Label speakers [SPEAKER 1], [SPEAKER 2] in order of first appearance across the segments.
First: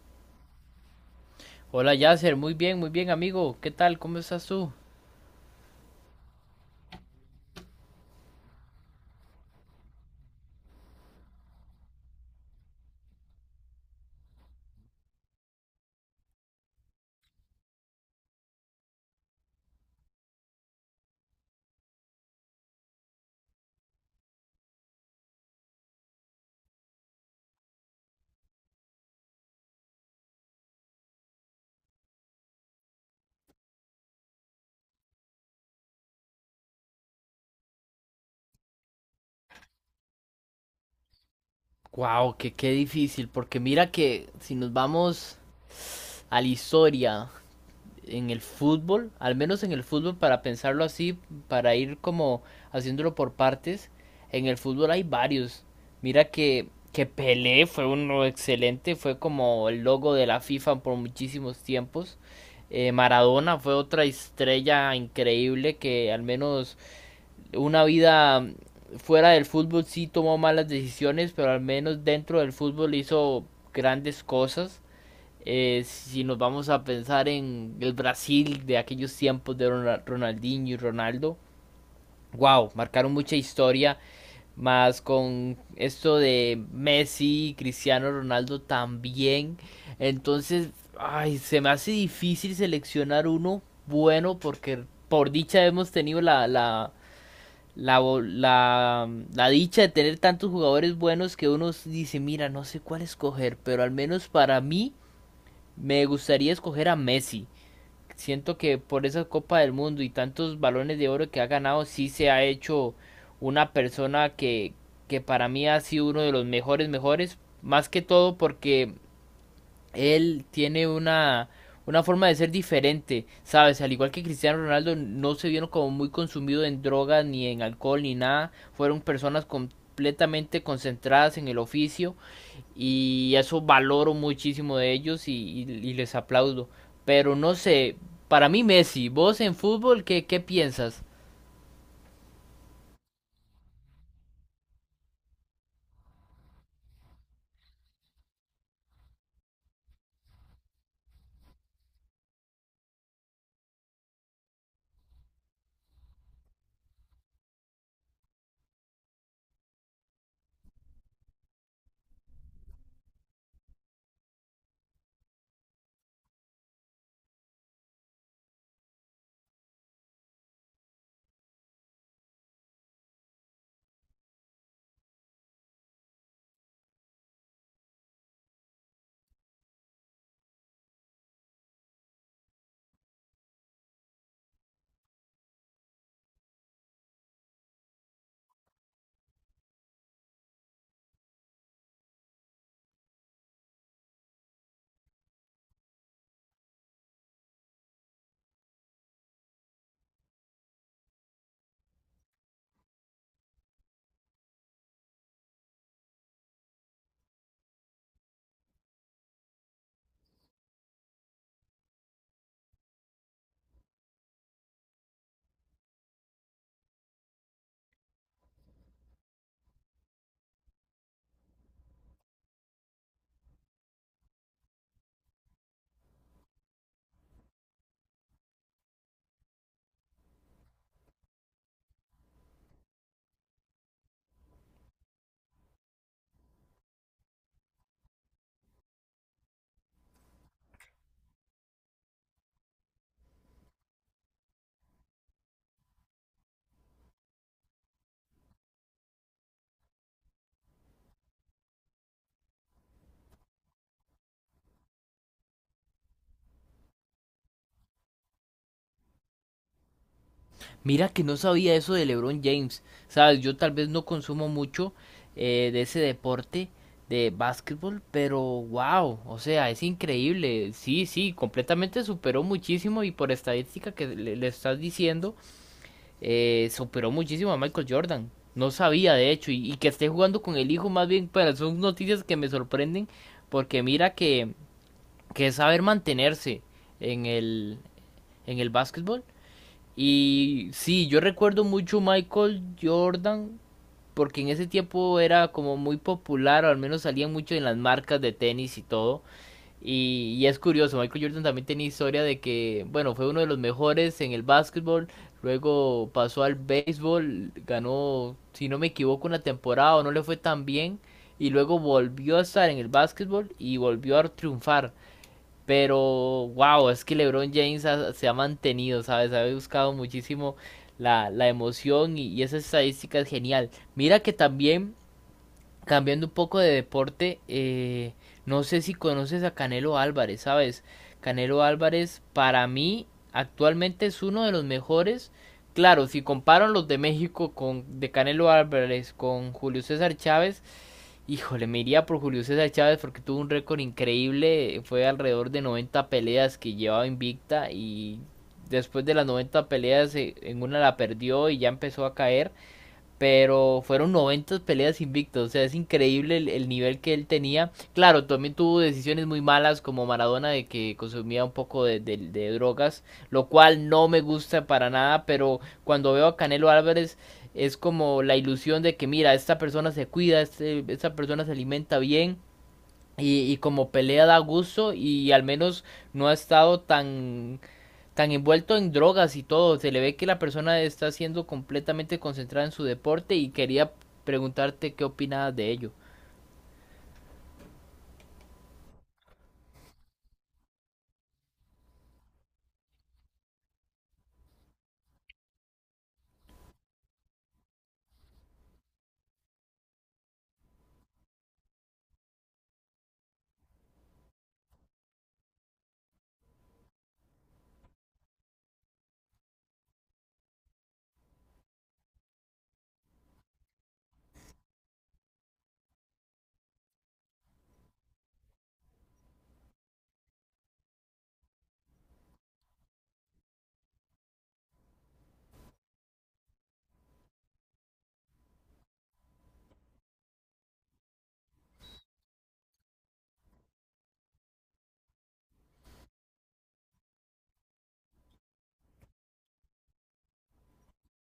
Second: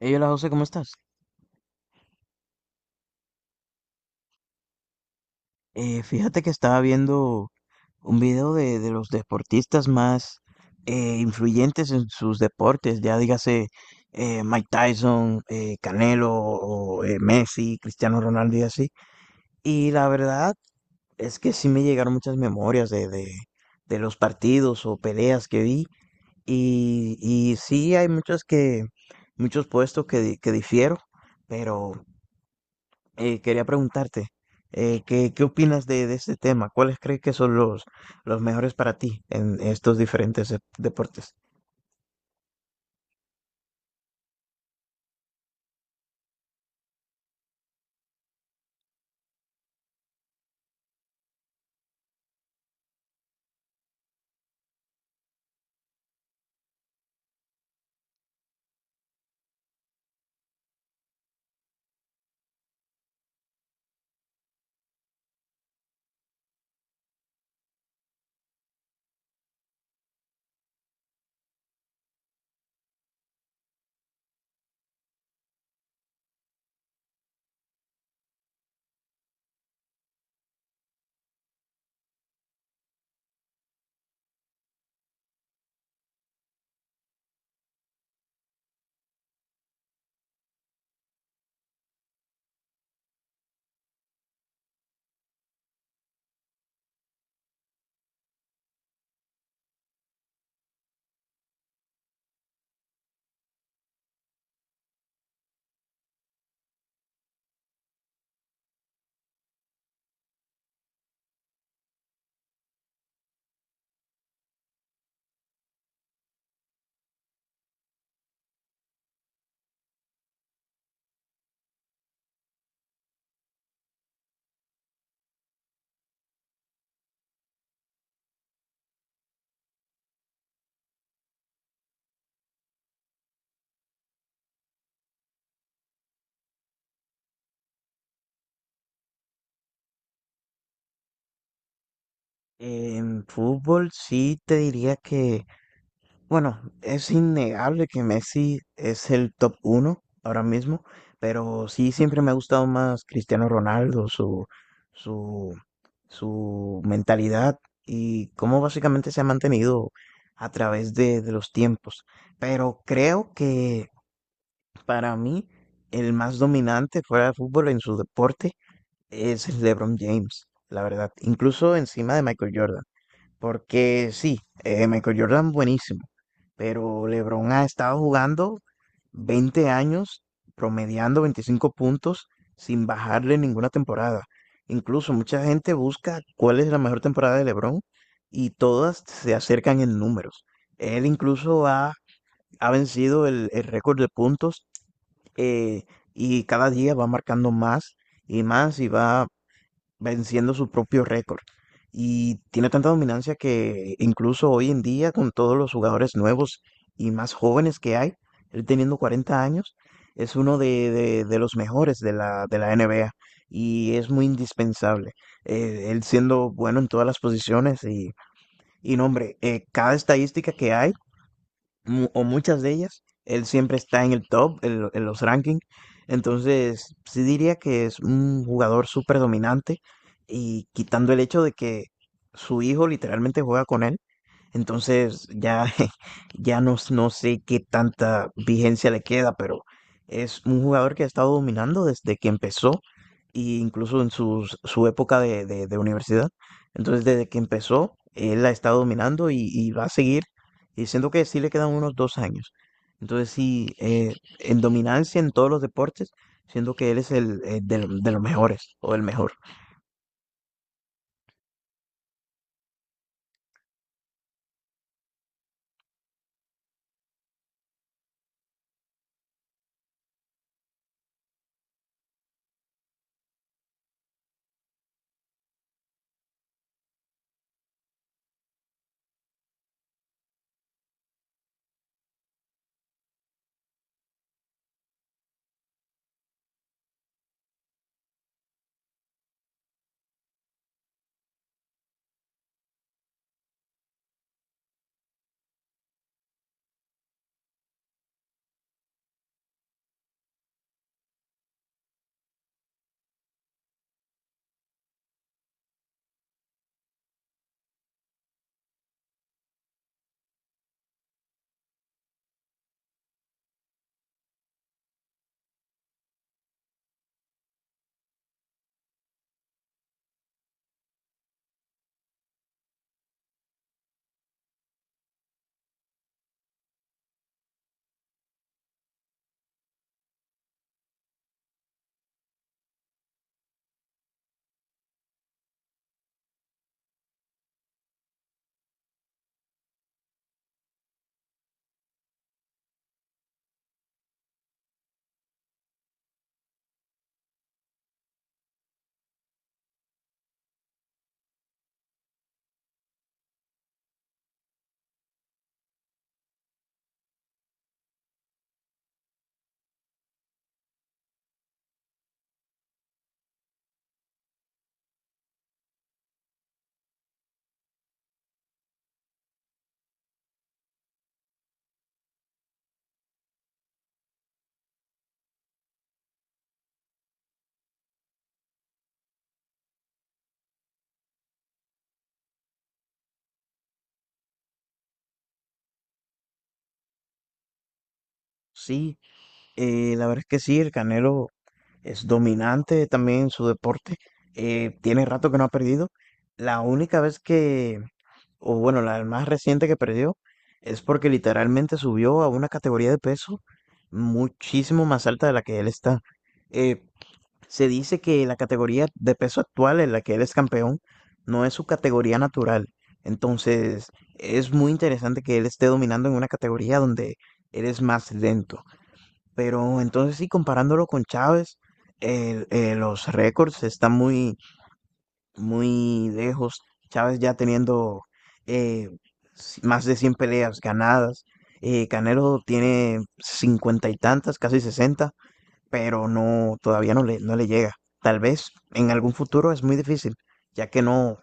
[SPEAKER 1] Hey, hola José, ¿cómo estás?
[SPEAKER 2] Hola Yasser, muy bien amigo, ¿qué tal? ¿Cómo estás tú?
[SPEAKER 1] Fíjate que estaba viendo un video de los deportistas más influyentes en sus deportes, ya dígase Mike Tyson, Canelo, o Messi, Cristiano Ronaldo y así. Y la verdad es que sí me llegaron muchas memorias de los partidos o peleas que vi. Y sí hay muchos puestos que difiero, pero quería preguntarte, ¿ qué opinas de este tema? ¿Cuáles crees que son los mejores para ti en estos diferentes deportes?
[SPEAKER 2] Wow, que qué difícil, porque mira que si nos vamos a la historia en el fútbol, al menos en el fútbol para pensarlo así, para ir como haciéndolo por partes, en el fútbol hay varios. Mira que Pelé fue uno excelente, fue como el logo de la FIFA por muchísimos tiempos. Maradona fue otra estrella increíble que al menos una vida fuera del fútbol sí tomó malas decisiones, pero al menos dentro del fútbol hizo grandes cosas. Si nos vamos a pensar en el Brasil de aquellos tiempos de Ronaldinho y Ronaldo, wow, marcaron mucha historia, más con esto de Messi y Cristiano Ronaldo también. Entonces, ay, se me hace difícil seleccionar uno bueno porque por dicha hemos tenido la, la, la dicha de tener tantos jugadores buenos que uno dice, mira, no sé cuál escoger, pero al menos para mí me gustaría escoger a Messi. Siento que por esa Copa del Mundo y tantos balones de oro que ha ganado, sí se ha hecho una persona que para mí ha sido uno de los mejores, mejores, más que todo porque él tiene una forma de ser diferente, ¿sabes? Al igual que Cristiano Ronaldo, no se vieron como muy consumidos en drogas, ni en alcohol, ni nada. Fueron personas completamente concentradas en el oficio y eso valoro muchísimo de ellos y les aplaudo. Pero no sé, para mí Messi, vos en fútbol, ¿qué piensas?
[SPEAKER 1] En fútbol sí te diría que bueno, es innegable que Messi es el top uno ahora mismo, pero sí siempre me ha gustado más Cristiano Ronaldo, su, su mentalidad y cómo básicamente se ha mantenido a través de los tiempos. Pero creo que para mí, el más dominante fuera de fútbol en su deporte es el LeBron James, la verdad, incluso encima de Michael Jordan, porque sí, Michael Jordan buenísimo, pero LeBron ha estado jugando 20 años, promediando 25 puntos sin bajarle ninguna temporada. Incluso mucha gente busca cuál es la mejor temporada de LeBron y todas se acercan en números. Él ha vencido el récord de puntos eh, y cada día va marcando más y más y va venciendo su propio récord. Y tiene tanta dominancia que incluso hoy en día, con todos los jugadores nuevos y más jóvenes que hay, él teniendo 40 años, es uno de los mejores de de la NBA y es muy indispensable. Él siendo bueno en todas las posiciones y y, no, hombre, cada estadística que hay o muchas de ellas. Él siempre está en el top, en los rankings. Entonces, sí diría que es un jugador súper dominante y quitando el hecho de que su hijo literalmente juega con él, entonces ya, no sé qué tanta vigencia le queda, pero es un jugador que ha estado dominando desde que empezó, e incluso en su época de universidad. Entonces desde que empezó, él ha estado dominando y va a seguir, y siento que sí le quedan unos dos años. Entonces sí, en dominancia en todos los deportes, siento que él es de los mejores o el mejor.
[SPEAKER 2] Mira que no sabía eso de LeBron James, ¿sabes? Yo tal vez no consumo mucho de ese deporte de básquetbol, pero wow, o sea, es increíble. Sí, sí, completamente superó muchísimo y por estadística que le estás diciendo, superó muchísimo a Michael Jordan. No sabía, de hecho, y que esté jugando con el hijo más bien, pero son noticias que me sorprenden porque mira que es saber mantenerse en el, en el básquetbol y sí, yo recuerdo mucho Michael Jordan porque en ese tiempo era como muy popular, o al menos salía mucho en las marcas de tenis y todo. Y es curioso, Michael Jordan también tenía historia de que, bueno, fue uno de los mejores en el básquetbol, luego pasó al béisbol, ganó, si no me equivoco, una temporada o no le fue tan bien, y luego volvió a estar en el básquetbol y volvió a triunfar. Pero, wow, es que se ha mantenido, ¿sabes? Ha buscado muchísimo la emoción y esa estadística es genial. Mira que también, cambiando un poco de deporte, no sé si conoces a Canelo Álvarez, ¿sabes? Canelo Álvarez para mí actualmente es uno de los mejores. Claro, si comparan los de México con de Canelo Álvarez con Julio César Chávez, híjole, me iría por Julio César Chávez porque tuvo un récord increíble. Fue alrededor de 90 peleas que llevaba invicta y después de las 90 peleas en una la perdió y ya empezó a caer. Pero fueron 90 peleas invictos, o sea, es increíble el nivel que él tenía. Claro, también tuvo decisiones muy malas como Maradona de que consumía un poco de drogas, lo cual no me gusta para nada, pero cuando veo a Canelo Álvarez es como la ilusión de que mira, esta persona se cuida, este, esta persona se alimenta bien y como pelea da gusto y al menos no ha estado tan envuelto en drogas y todo, se le ve que la persona está siendo completamente concentrada en su deporte y quería preguntarte qué opinabas de ello.
[SPEAKER 1] Sí, la verdad es que sí, el Canelo. Es dominante también en su deporte. Tiene rato que no ha perdido. La única vez que, O bueno, la más reciente que perdió es porque literalmente subió a una categoría de peso muchísimo más alta de la que él está. Eh, Se dice que la categoría de peso actual en la que él es campeón no es su categoría natural. Entonces, es muy interesante que él esté dominando en una categoría donde él es más lento. Pero entonces sí, comparándolo con Chávez, los récords están muy lejos. Chávez ya teniendo eh, más de 100 peleas ganadas. Canelo tiene cincuenta y tantas, casi sesenta, pero no, todavía no no le llega. Tal vez en algún futuro es muy difícil, ya que no,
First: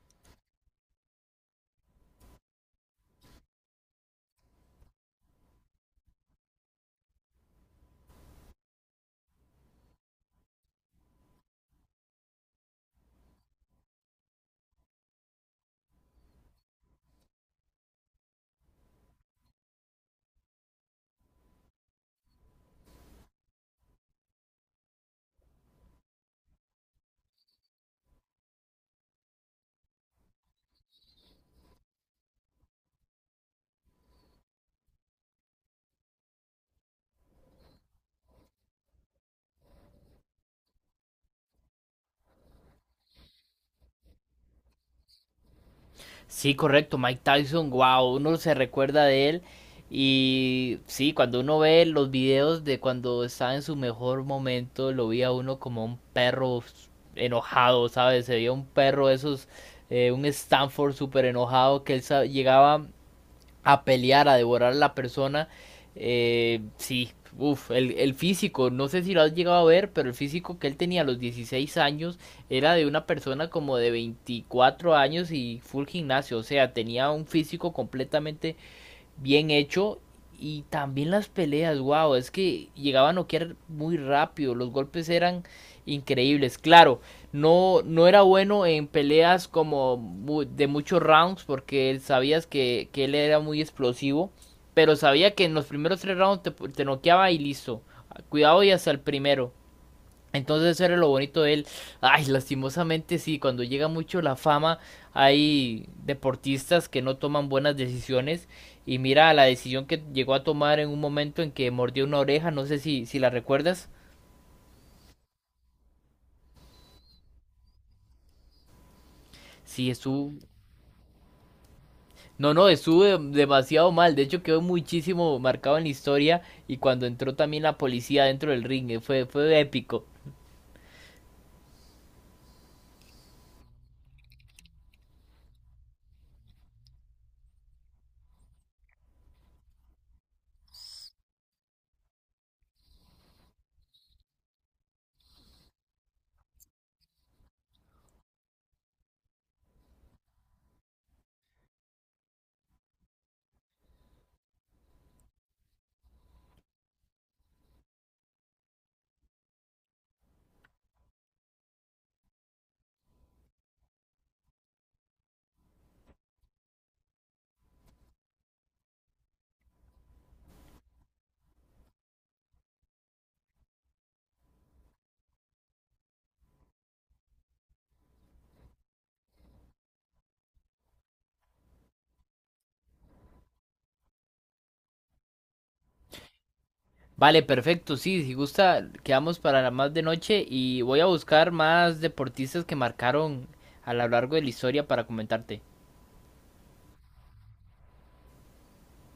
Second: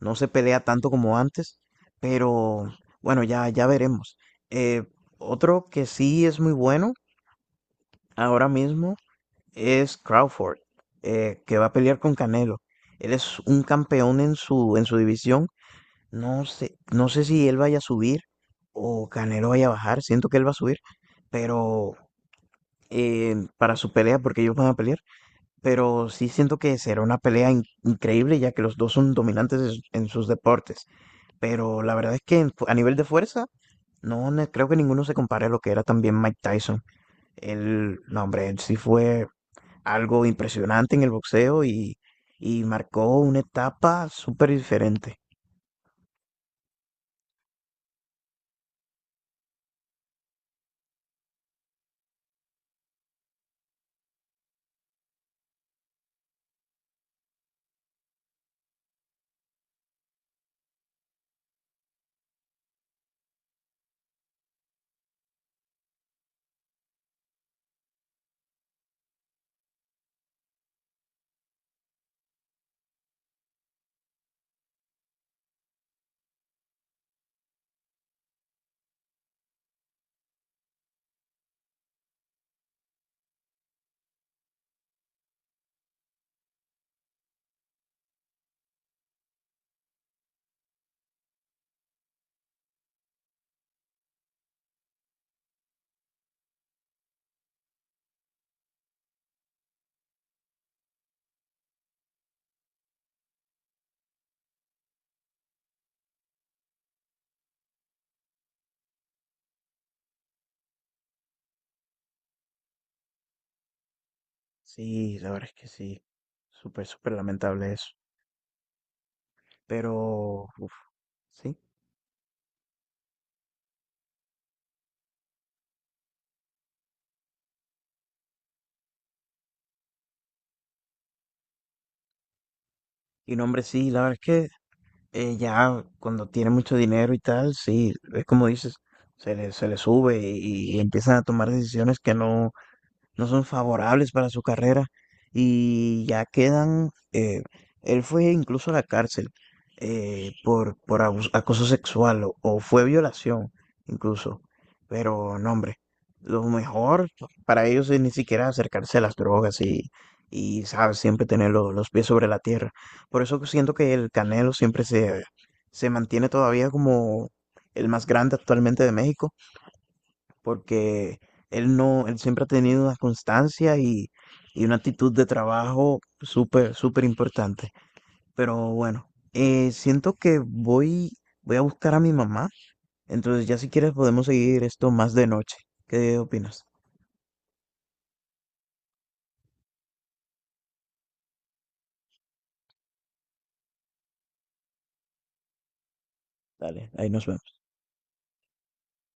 [SPEAKER 1] no se pelea tanto como antes, pero bueno, ya veremos. Eh, Otro que sí es muy bueno ahora mismo es Crawford, que va a pelear con Canelo. Él es un campeón en en su división. No sé si él vaya a subir o Canelo vaya a bajar. Siento que él va a subir, pero para su pelea, porque ellos van a pelear. Pero sí siento que será una pelea increíble, ya que los dos son dominantes en sus deportes. Pero la verdad es que en a nivel de fuerza, no ne- creo que ninguno se compare a lo que era también Mike Tyson. El, no, hombre, él sí fue algo impresionante en el boxeo y marcó una etapa súper diferente.
[SPEAKER 2] Sí, correcto, Mike Tyson, wow, uno se recuerda de él y sí, cuando uno ve los videos de cuando estaba en su mejor momento, lo vi uno como un perro enojado, ¿sabes? Se veía un perro esos, un Stanford súper enojado que él llegaba a pelear, a devorar a la persona. Sí, uff, el físico, no sé si lo has llegado a ver, pero el físico que él tenía a los 16 años era de una persona como de 24 años y full gimnasio, o sea, tenía un físico completamente bien hecho. Y también las peleas, wow, es que llegaba a noquear muy rápido, los golpes eran increíbles. Claro, no, no era bueno en peleas como de muchos rounds porque él sabías que él era muy explosivo, pero sabía que en los primeros 3 rounds te noqueaba y listo. Cuidado y hasta el primero. Entonces eso era lo bonito de él. Ay, lastimosamente sí, cuando llega mucho la fama hay deportistas que no toman buenas decisiones y mira la decisión que llegó a tomar en un momento en que mordió una oreja, no sé si, si la recuerdas.
[SPEAKER 1] Sí, la verdad es que sí, súper, súper lamentable eso.
[SPEAKER 2] Sí estuvo...
[SPEAKER 1] Pero, uf, sí.
[SPEAKER 2] No, no, estuvo demasiado mal, de hecho quedó muchísimo marcado en la historia y cuando entró también la policía dentro del ring, fue, fue épico.
[SPEAKER 1] Y no, hombre, sí, la verdad es que ya cuando tiene mucho dinero y tal, sí, es como dices, se le sube y empiezan a tomar decisiones que no son favorables para su carrera y ya quedan, él fue incluso a la cárcel por, acoso sexual o fue violación incluso, pero no hombre, lo mejor para ellos es ni siquiera acercarse a las drogas y sabes, siempre tener los pies sobre la tierra. Por eso siento que el Canelo se mantiene todavía como el más grande actualmente de México porque él no, él siempre ha tenido una constancia y una actitud de trabajo súper, súper importante. Pero bueno, siento que voy a buscar a mi mamá, entonces ya si quieres podemos seguir esto más de noche. ¿Qué opinas?
[SPEAKER 2] Vale, perfecto, sí, si gusta, quedamos para la más de noche y voy a buscar más deportistas que marcaron a lo largo de la historia para comentarte.
[SPEAKER 1] Dale, ahí nos vemos.